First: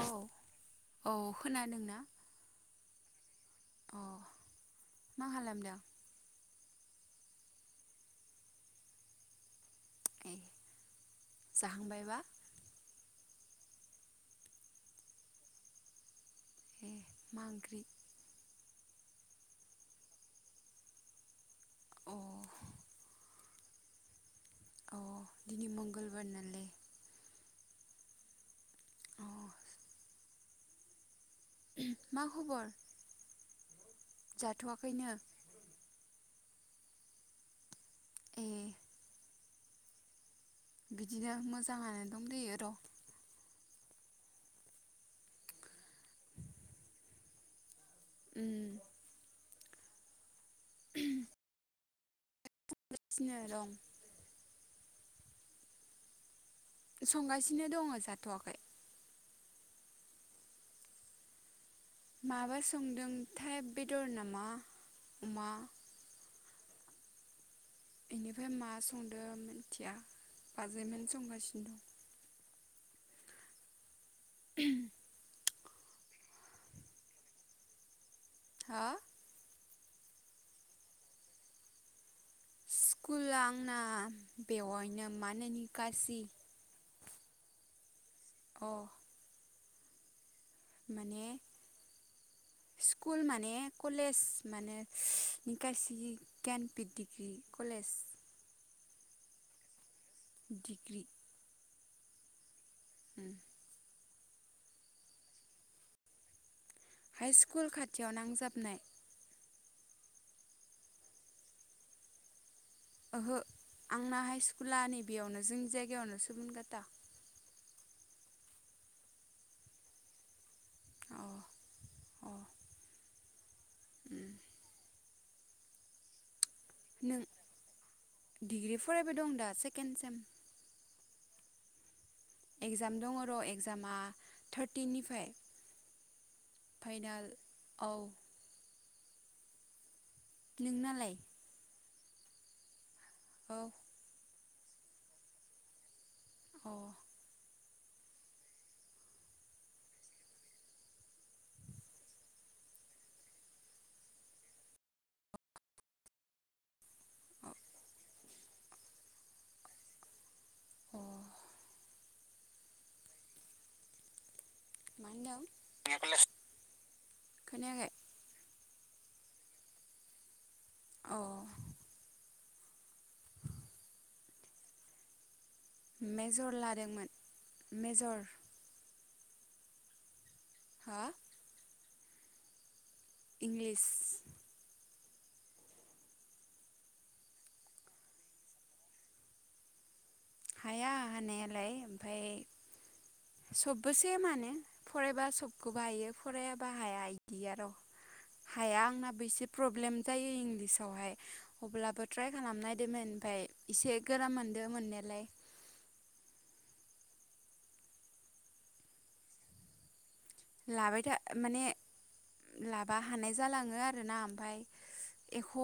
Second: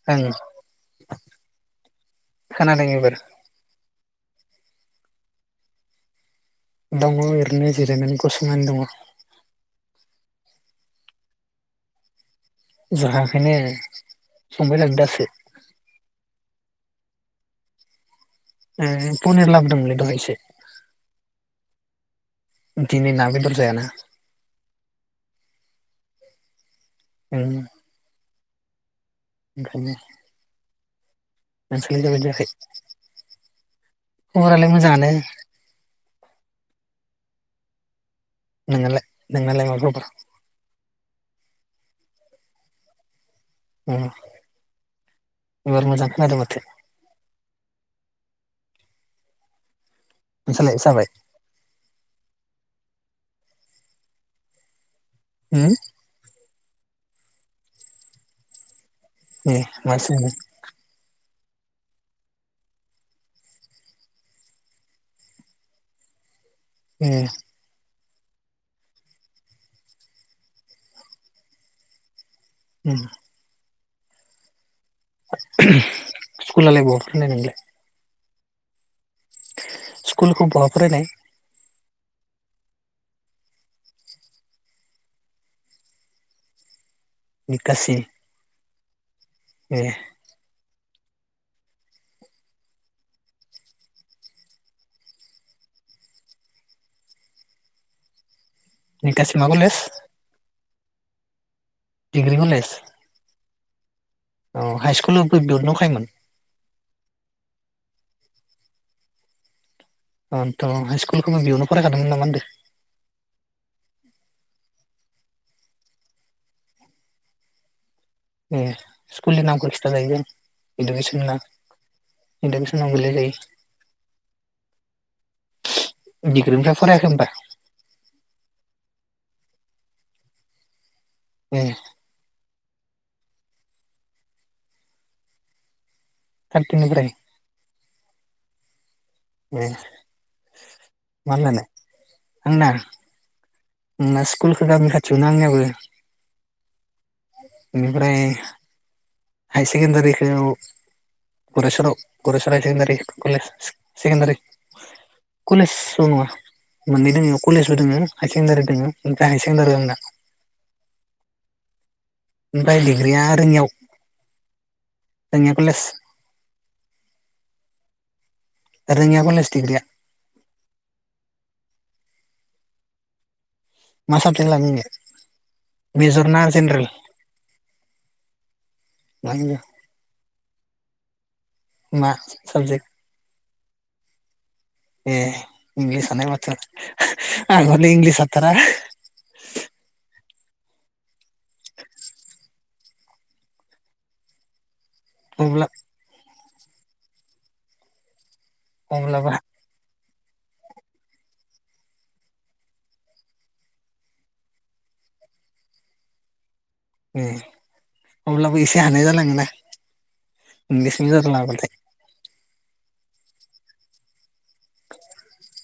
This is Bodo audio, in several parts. औ ओं औ खोनादोंना खोनादों एबार अ मा खालामदों? दङ ओरैनो जिरायनानै गसंनानै दङ। ए जाखांबायबा। जाखांयाखैनो संबाय थादों दासो। ए मा ओंख्रि? ए पनेर लाबोदोंमोनलै दहाय एसे। अ। दिनै ना बेदर जायाना। अ दिनै मंगलबार नालाय। उम अ ओंखायनो नोंसालाय मा जाबायना जायाखै खबर खबरालाय जाथ'वाखैनो मोजाङानो। ए नोनालाय नोनालाय मा खबर? बिदिनो मोजाङानो दंदयो र अ एबार मोजां खोनादो माथो। उम नोंसालाय जाबाय? [unintelligible] होम संगासिनो दङ जाथ'वाखै। ए मा संदो? माबा संदों थाइ बेदर नामा अमा? ए इनिफ्राय मा संदो मिथिया बाजैमोन संगासिनो द। उम [inaudible] स्कुलालाय बहा फरायनाय नोंलाय? हा स्कुलखौ बहा फरायनाय स्कुला आंना बेवहायनो मा होनो निकासि निकासि अ ए माने स्कुल माने कलेज मानो निकासिनि गियानपिट डिग्रि कलेज। निकासि मा कलेज? डिग्रि दिग्रि कलेज औ हाइस्कुलावबो बियावनो दंखायोमोन। हाइ स्कुल खाथियाव नांजाबनाय अन्थ हाइ स्कुलखौ नों बेयावनो फरायखादोंमोन नामा होनदो? ओहो आंना हाइ स्कुला नै बेयावनो जोंनि जायगायावनो सबनकाता। ए स्कुलनि नामखो खिथा जायो गोन अ इडुकेसन ना इडुकेसनाव गोलै जायो। उम [unintelligible] निफ्राय फरायाखै नों होमबा? डिग्रि फरायबाय दं दा सेकेण्ड सेम औ इगजाम दङ र' इगजामा थारटिनिफ्राय। थार्टिनिफ्राय फाइनाल औ ए नोंनालाय? मा होनलाय आंना औ ना स्कुलखो गामि खाथियावनो आंनियाबो। औ बेनिफ्राय हाय सेकेणडारिखौ गरायस्वराव गरास्वर सेकेणडारि कलेज सेकेणडारि कलेज नङा मोननै दङ अ कलेजबो दङ सेखेनडारि दोङो ओमफाय हाय सेकेण्डारि दं दा अ ओमफ्राय डिग्रिया रोङियाव मा रोङिया कलेज होनदों खोनायाखै रोङिया कलेज डिग्री आ औ मा साबजेक लादीं नींलाइ मेजर लादोंमोन मेजर मा मेजर? हा मा साबजेक्ट? इंलिस ए इंलिस हानाय बाथ आं हले इंलिस हाथारा हाया हानाया लाय ओमफ्राय सबबो सेमानो फरायबा अब्ला सबखौबी हायो फरायाब बाहाया बिदि आर हाया आंनाबो अब्लाबा एसे प्रब्लेम जायो इंलिसावहाय अब्लाबो ट्राय खालाम नायदोंमोन ओमफ्राय एसे गोरान मोनदों मोननायालाय उम अब्लाबो एसे हानाय जालाङोना इंगलिस लाबाय था मेजर माने लाबाथाय लाबा हानाय जालाङो आरोना ओमफ्राय एख ख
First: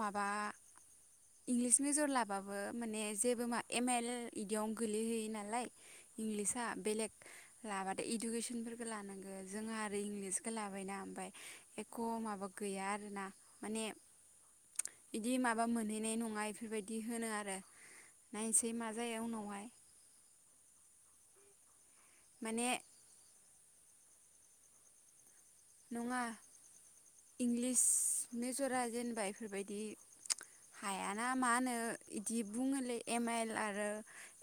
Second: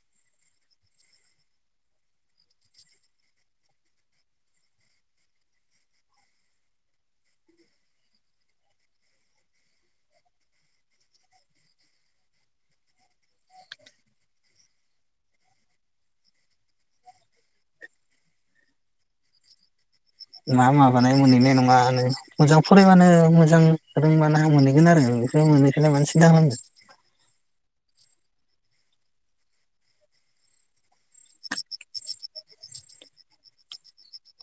माबा इंलिस मेजर लाबाबो माने जेबो मा एम एल बिदियावनो गोलैहैयो नालाय इंलिसआ बेलेग लाबाथाय इडुकेसनख लानांग जोंहा आरो इंलिसखौ लाबायना ओमफ्राय एख माबा गैया आरोना माने बिदि माबा मोनहैनाय नङा बेफोरबायदि होनो आरो नायसै मा जायो उनावहाय मा माबानाय मोनहैनाय नङा? मोजां माने फरायबानो मोजां रोंबानोहा मोनहैगोन आरो नोंबो [unintelligible] मानो नङा सिनथा खालामदों। इंलिस मेजरा जेनबा इफोरबायदि हायाना मा होनो इदि बुङोलै एम आइल आरो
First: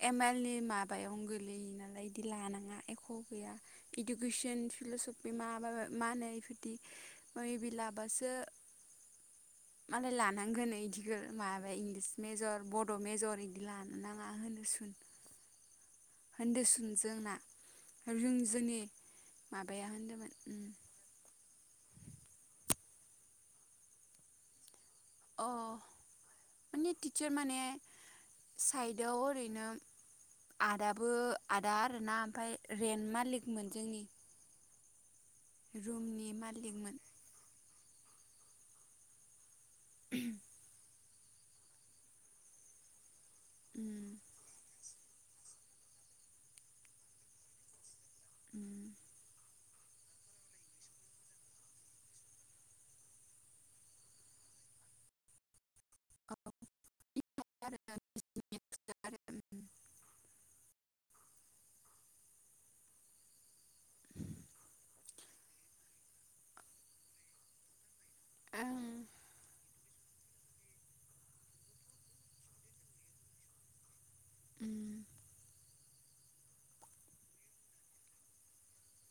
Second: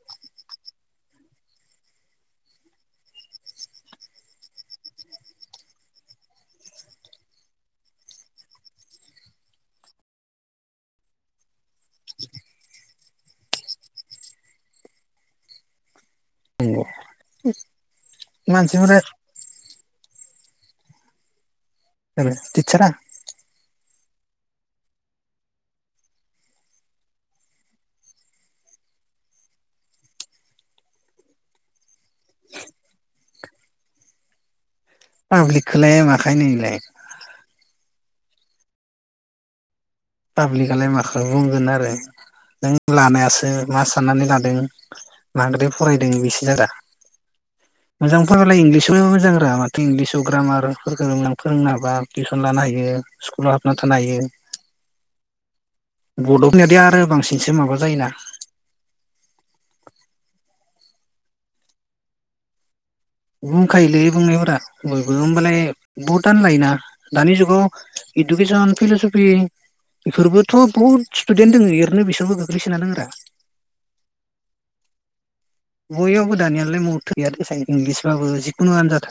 एम आइल नि माबायाव गोलैयो नालाय इदि लानाङा एख गैया इदुकेसन फिलसफि माबाब मा होनो इफोरदि ओय बे लाबासो मालाय लानांगोन ओयदिखो माबाया इंलिस मेजर बड मेजर बिदि लानो नाङा होनो सुन। होन्दो नंगौ सुन जोंना। रोंजोनि मानसिफोरा माबाया होनदो। सोरो थिटसारा। अ माने थिटचार माने साइदआव ओरैनो आदाबो आदा आरोना ओमफाय रेन्ट मालिकमोन जोंनि। पाब्लिकखोलाय रुमनि माखाय नो इलाय। मालिकमोन पाब्लिकआलाय माखौ बुंगोन आरो नों लानायास सो मा उम साननानै लादों। मांद्राय फरायदों बिसिनि दा मोजां फारबालाय उम इंलिसावबो मोज रा माथ इंलिसाव ग्रामारफोरखो फोरोंनो हाबा टिउसन लानो हायो स्कुलाव हाबना थानो हायो। बड'फ नियादो आरो बांसिनसो माबा जायोना। बुंखायोलै बुंनायफोरा बयबो होमबालाय बहुदानो लायोना दानि जुगाव इदुकेसन ओं फलसफि बेफोरबोथ' बुहुत स्टुडेन्ट दोङो एरनो बिसोरबो गोग्लैसोना दोंङो रा। उम। बयावबो दानियालाय महद थैया थो इंलिसबाबो जिखुनुआनो नजाद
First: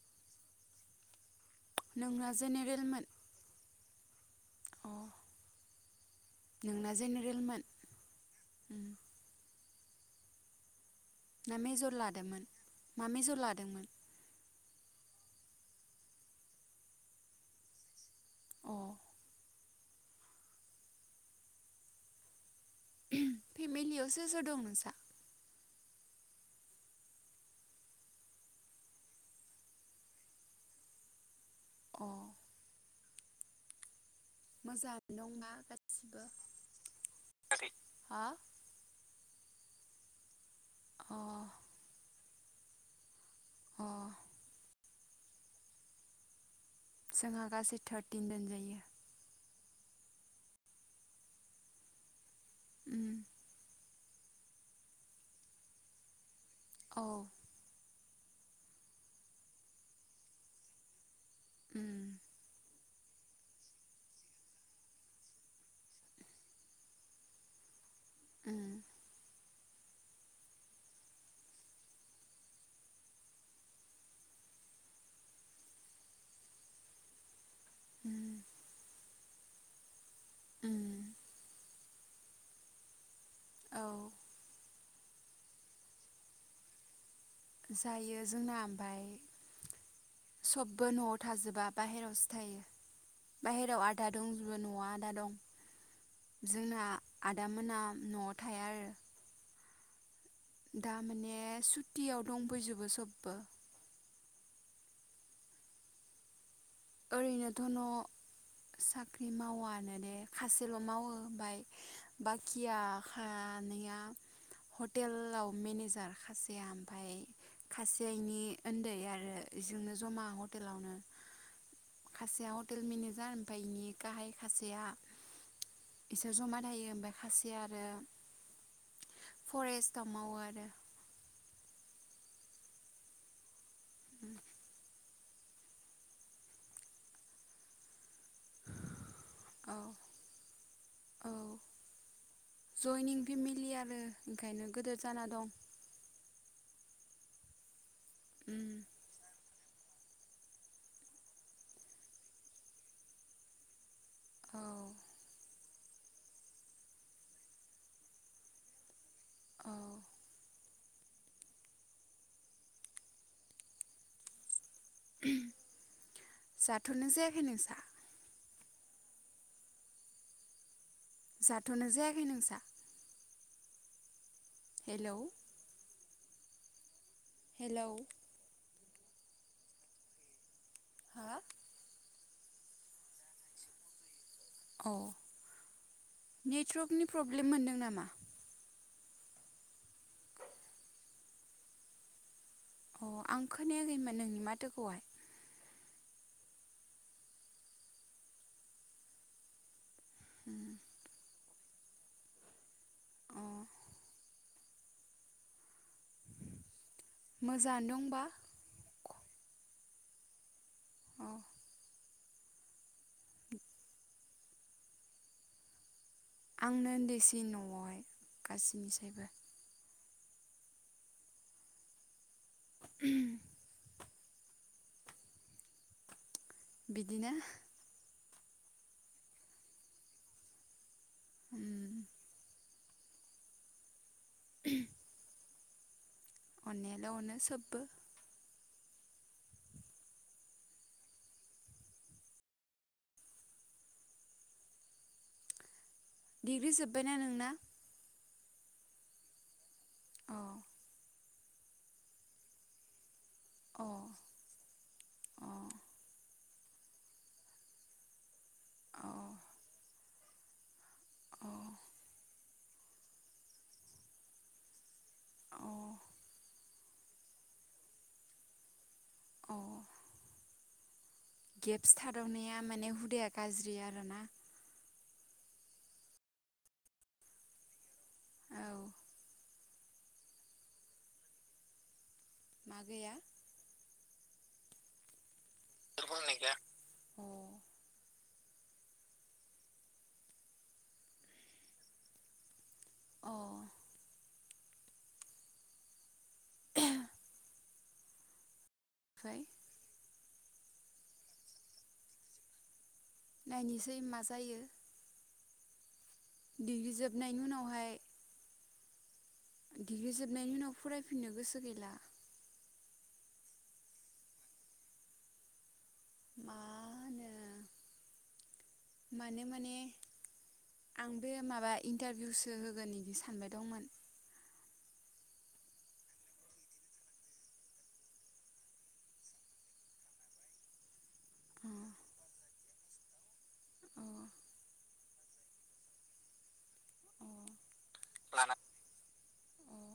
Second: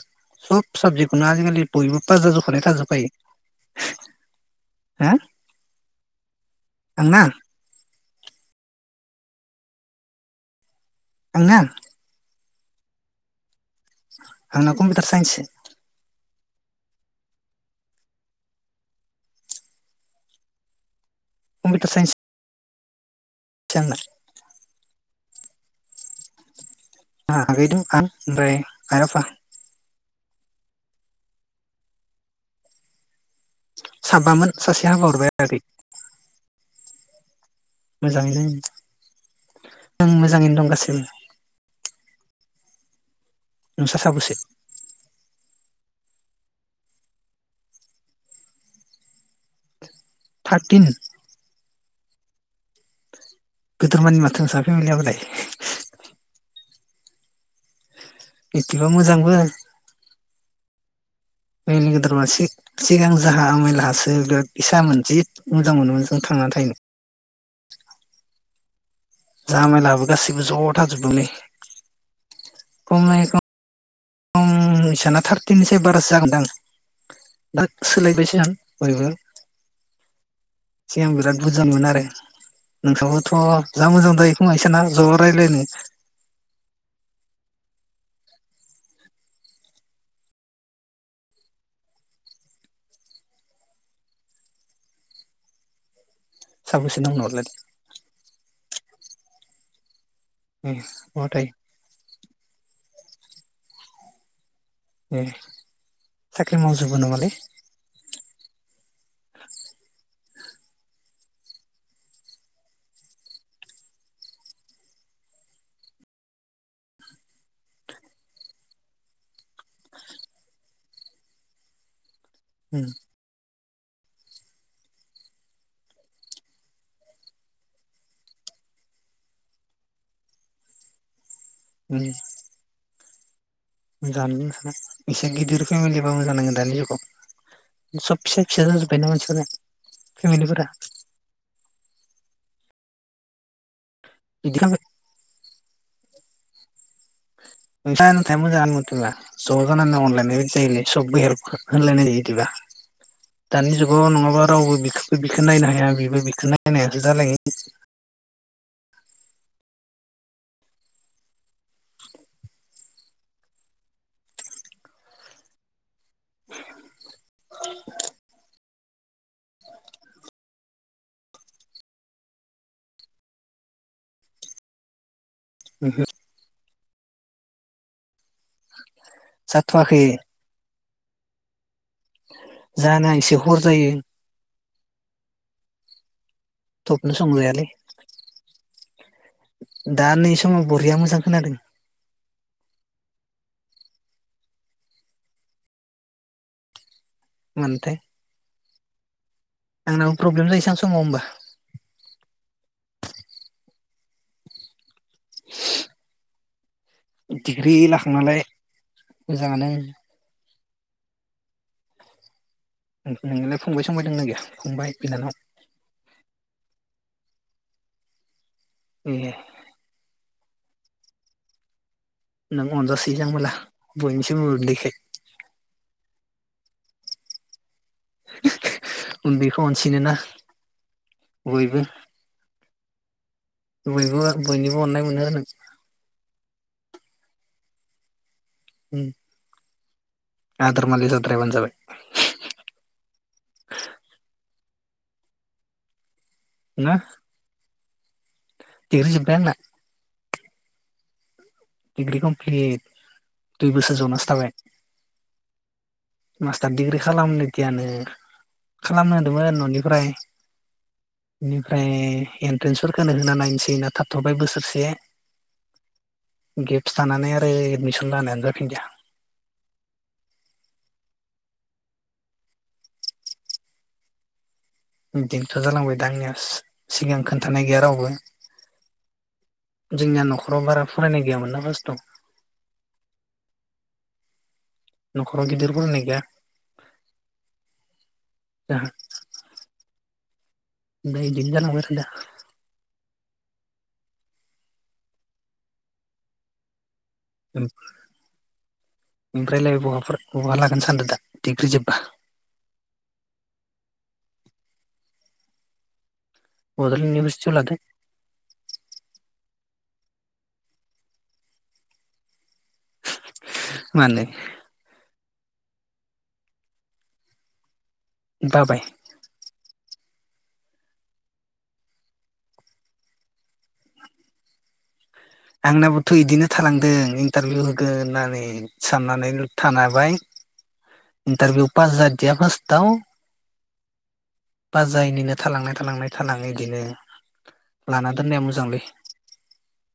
सब साबजेक्टखौनो आजिखालि बयबो नोंना पाजाजखानाय थाजोब जेनेरेलमोन फायो। अ नोंना आंना जेनेरेलमोन। उम। आंना ना मेजर लादोमोन? मा मेजर लादोंमोन? आंना कम्पिउटार साइन्ससो। अ। अमफिटार साइन्स। आंना फेमिलियावसो सो दं नोंसा? आ आगैदोंं आ ओमफ्राय आय आफा। अ। साबबामोन ससेया हाबा मोजाङानो हरबाय दंना आगै। गासिबो हा मोजांङैनो। ओं मोजाङैनो दं। गासैबो। अ अ नोंसा साबोसे? जोंहा गासै थारटिन जोनजायो। थारटिन? उम। गोदोर मानि माथो नोंसा ओमबालाय। औ। बिदिबा मोजांबो। नोंनि उम गोदोर मासि। सिगां जाहा आमायलाहासो बिराद बिसामोन जि मोजां मोनोमोन जों थांनानै थाहैनो। उम जाहा आमायलाहाबो गासिबो ज' थाजोबो मोनलै [unintelligible] ओम इसाना थारतिनसाय बारासो जागोनदां। दा उम सोलायबायसै आं बयबो उम सिगां बिराट बुरजामोन आरो। नोंसाबो थ' औ जा मोजां जायोखोमा ज' रायलायनो जायो जोंना ओमफाय सबबो न'आव थाजोबा बाहेरावसो थायो बाहेरायाव आथा दंजोबो न'आव आथा दं। जोंना साबैसे दं नोंनावलाय आदामोना न'आव थाया आरो। ए बहा दामाने थायो सुटियाव दंफैजोबो सब। बो ए साख ख्रि मावजोबो नामालै? ओरैनोथ' न' साख्रि मावानो दे खासेल' मावो। ओमफाय बाखिया खानैया हटेलाव मेनेजार खासेया ओमफाय खासेया इनि ओन्दै आरो बेजोंनो जमा हटेलावनो। खासिया हटेल उम मेनेजार ओमफाय इनि गाहाय खासेया इसोर जमा थायो ओमफाय खासेया आरो फरेस्टआव मावो आरो। उम मोजाङानो नोंसा एसे गिदिर फेमिलिबा मोजां नांङो दानि जुगाव सब फिसा फिसा जाजोबबायना मानसिफोरा औ फेमिलिफोरा औ जयनिं फेमिलि आरो बिदि ओंखायनो खालाम गोदोर जाना दं। नोंथां नोंथाङा उम मोजांङानो [unintelligible] ज' जानानै अनलायनाय बायदि जायोलै सबबो हेलब होनलायनाय जायो बिदिबा दानि जुग - [unintelligible] नङाबा औ रावबो बिखोबो बिखो नायनो हाय बेबा बेबो बिखो नायनोहालायासो जालायो औ [inaudible] जाथनो जायाखै नोंसा? जाथ'नो जायाखै नोंसा? हेलौ। ओहो। हेलौ। जाथ'वाखै हा? जाहाना एसे हर जायो। औ। नेटवर्कनि थबनो प्रब्लेम संजायालै मोनदों नामा? दा नै समाव बरिया मोजां खोनादों। अ आं खोनायाखैमोन नोंनि माथोखौहाय। मोनथाय आंनाबो प्रब्लेम जायो उम सान समाव होमबा। अ [inaudible] दिग्रि मोजाङानो दंबा लाखांनालाय मोजाङानो अ नोंनालाय फंबाय संबाय दंना गैया? फंबाय बिनानाव। आंनो ओनदैसिन न'आवहाय। ए गासिनिसायबो नों अनजासोयोदां ओमबाला। बयनिसायबो उरलैखाय। बिदिनो। [unintelligible] उनदैखौ अनसिनोना। उम बयबो। बयबो बयनिबो अननाय मोनो आरो। अननायालाय अनो सोबबो। उम। आदर मालि जाद्रायाबानो जाबाय। [inaudible] डिग्रि ना जोब्बायना नोंना? डिग्रि जोबबाय आंना। अ डिग्रि कमप्लिट। दुइ बोसोर अ जनासो थाबाय। औ [inaudible] मास्टार दिडिग्रि खालामनोदियानो खालामनो होनदोंमोन न'निफ्राय बेनिफ्राय एन्ट्रेन्सफोरखौ होना नायनोसै होनना थाथ'बाय बोसोरसे। औ। गेप्स थानानै आरो एडमिसन लानायानो जाफिनदिया। गेप थादावनाया माने हुदाया गाज्रि आरोना। इदिनोथ' जालांबाय दा आंनिया सि-सिगां खोन्थानाय गैया रावबो। औ जोंनिया नखराव बारा फरायनाय गैयामोनना फासथाव मा गैया? नख र गिदिर फरायनाय गैया अ ओहो दा इदिनो जालांबाय [unintelligible] अ उम ओमफ्रायलाय बहाफोर बहा लागोन सान्द दा डिग्रि जोब्बा? नायनोसै मा जायो डिग्रि बड'लेण्ड जोबनायनि इउनिभारसिटियाव लादों उनावहाय डिग्रि जोबनायनि उनाव फरायफिननो गोसो गैला मानो मा होनो बाबाय माने माने आं बे माबा इन्टारभिउसो होगोन बिदि सानबाय दंमोन आंनाबोथ' बिदिनो थालांदों इन्टारभिउ होगोन होननानै साननानै थान हाबाय इन्टारभिउ अ पास ज जादों ज फ दाउ अ जायनिनो थालांनाय थालांनाय थालांनाय बिदिनो अ लाना दोननाया मोजांलै अ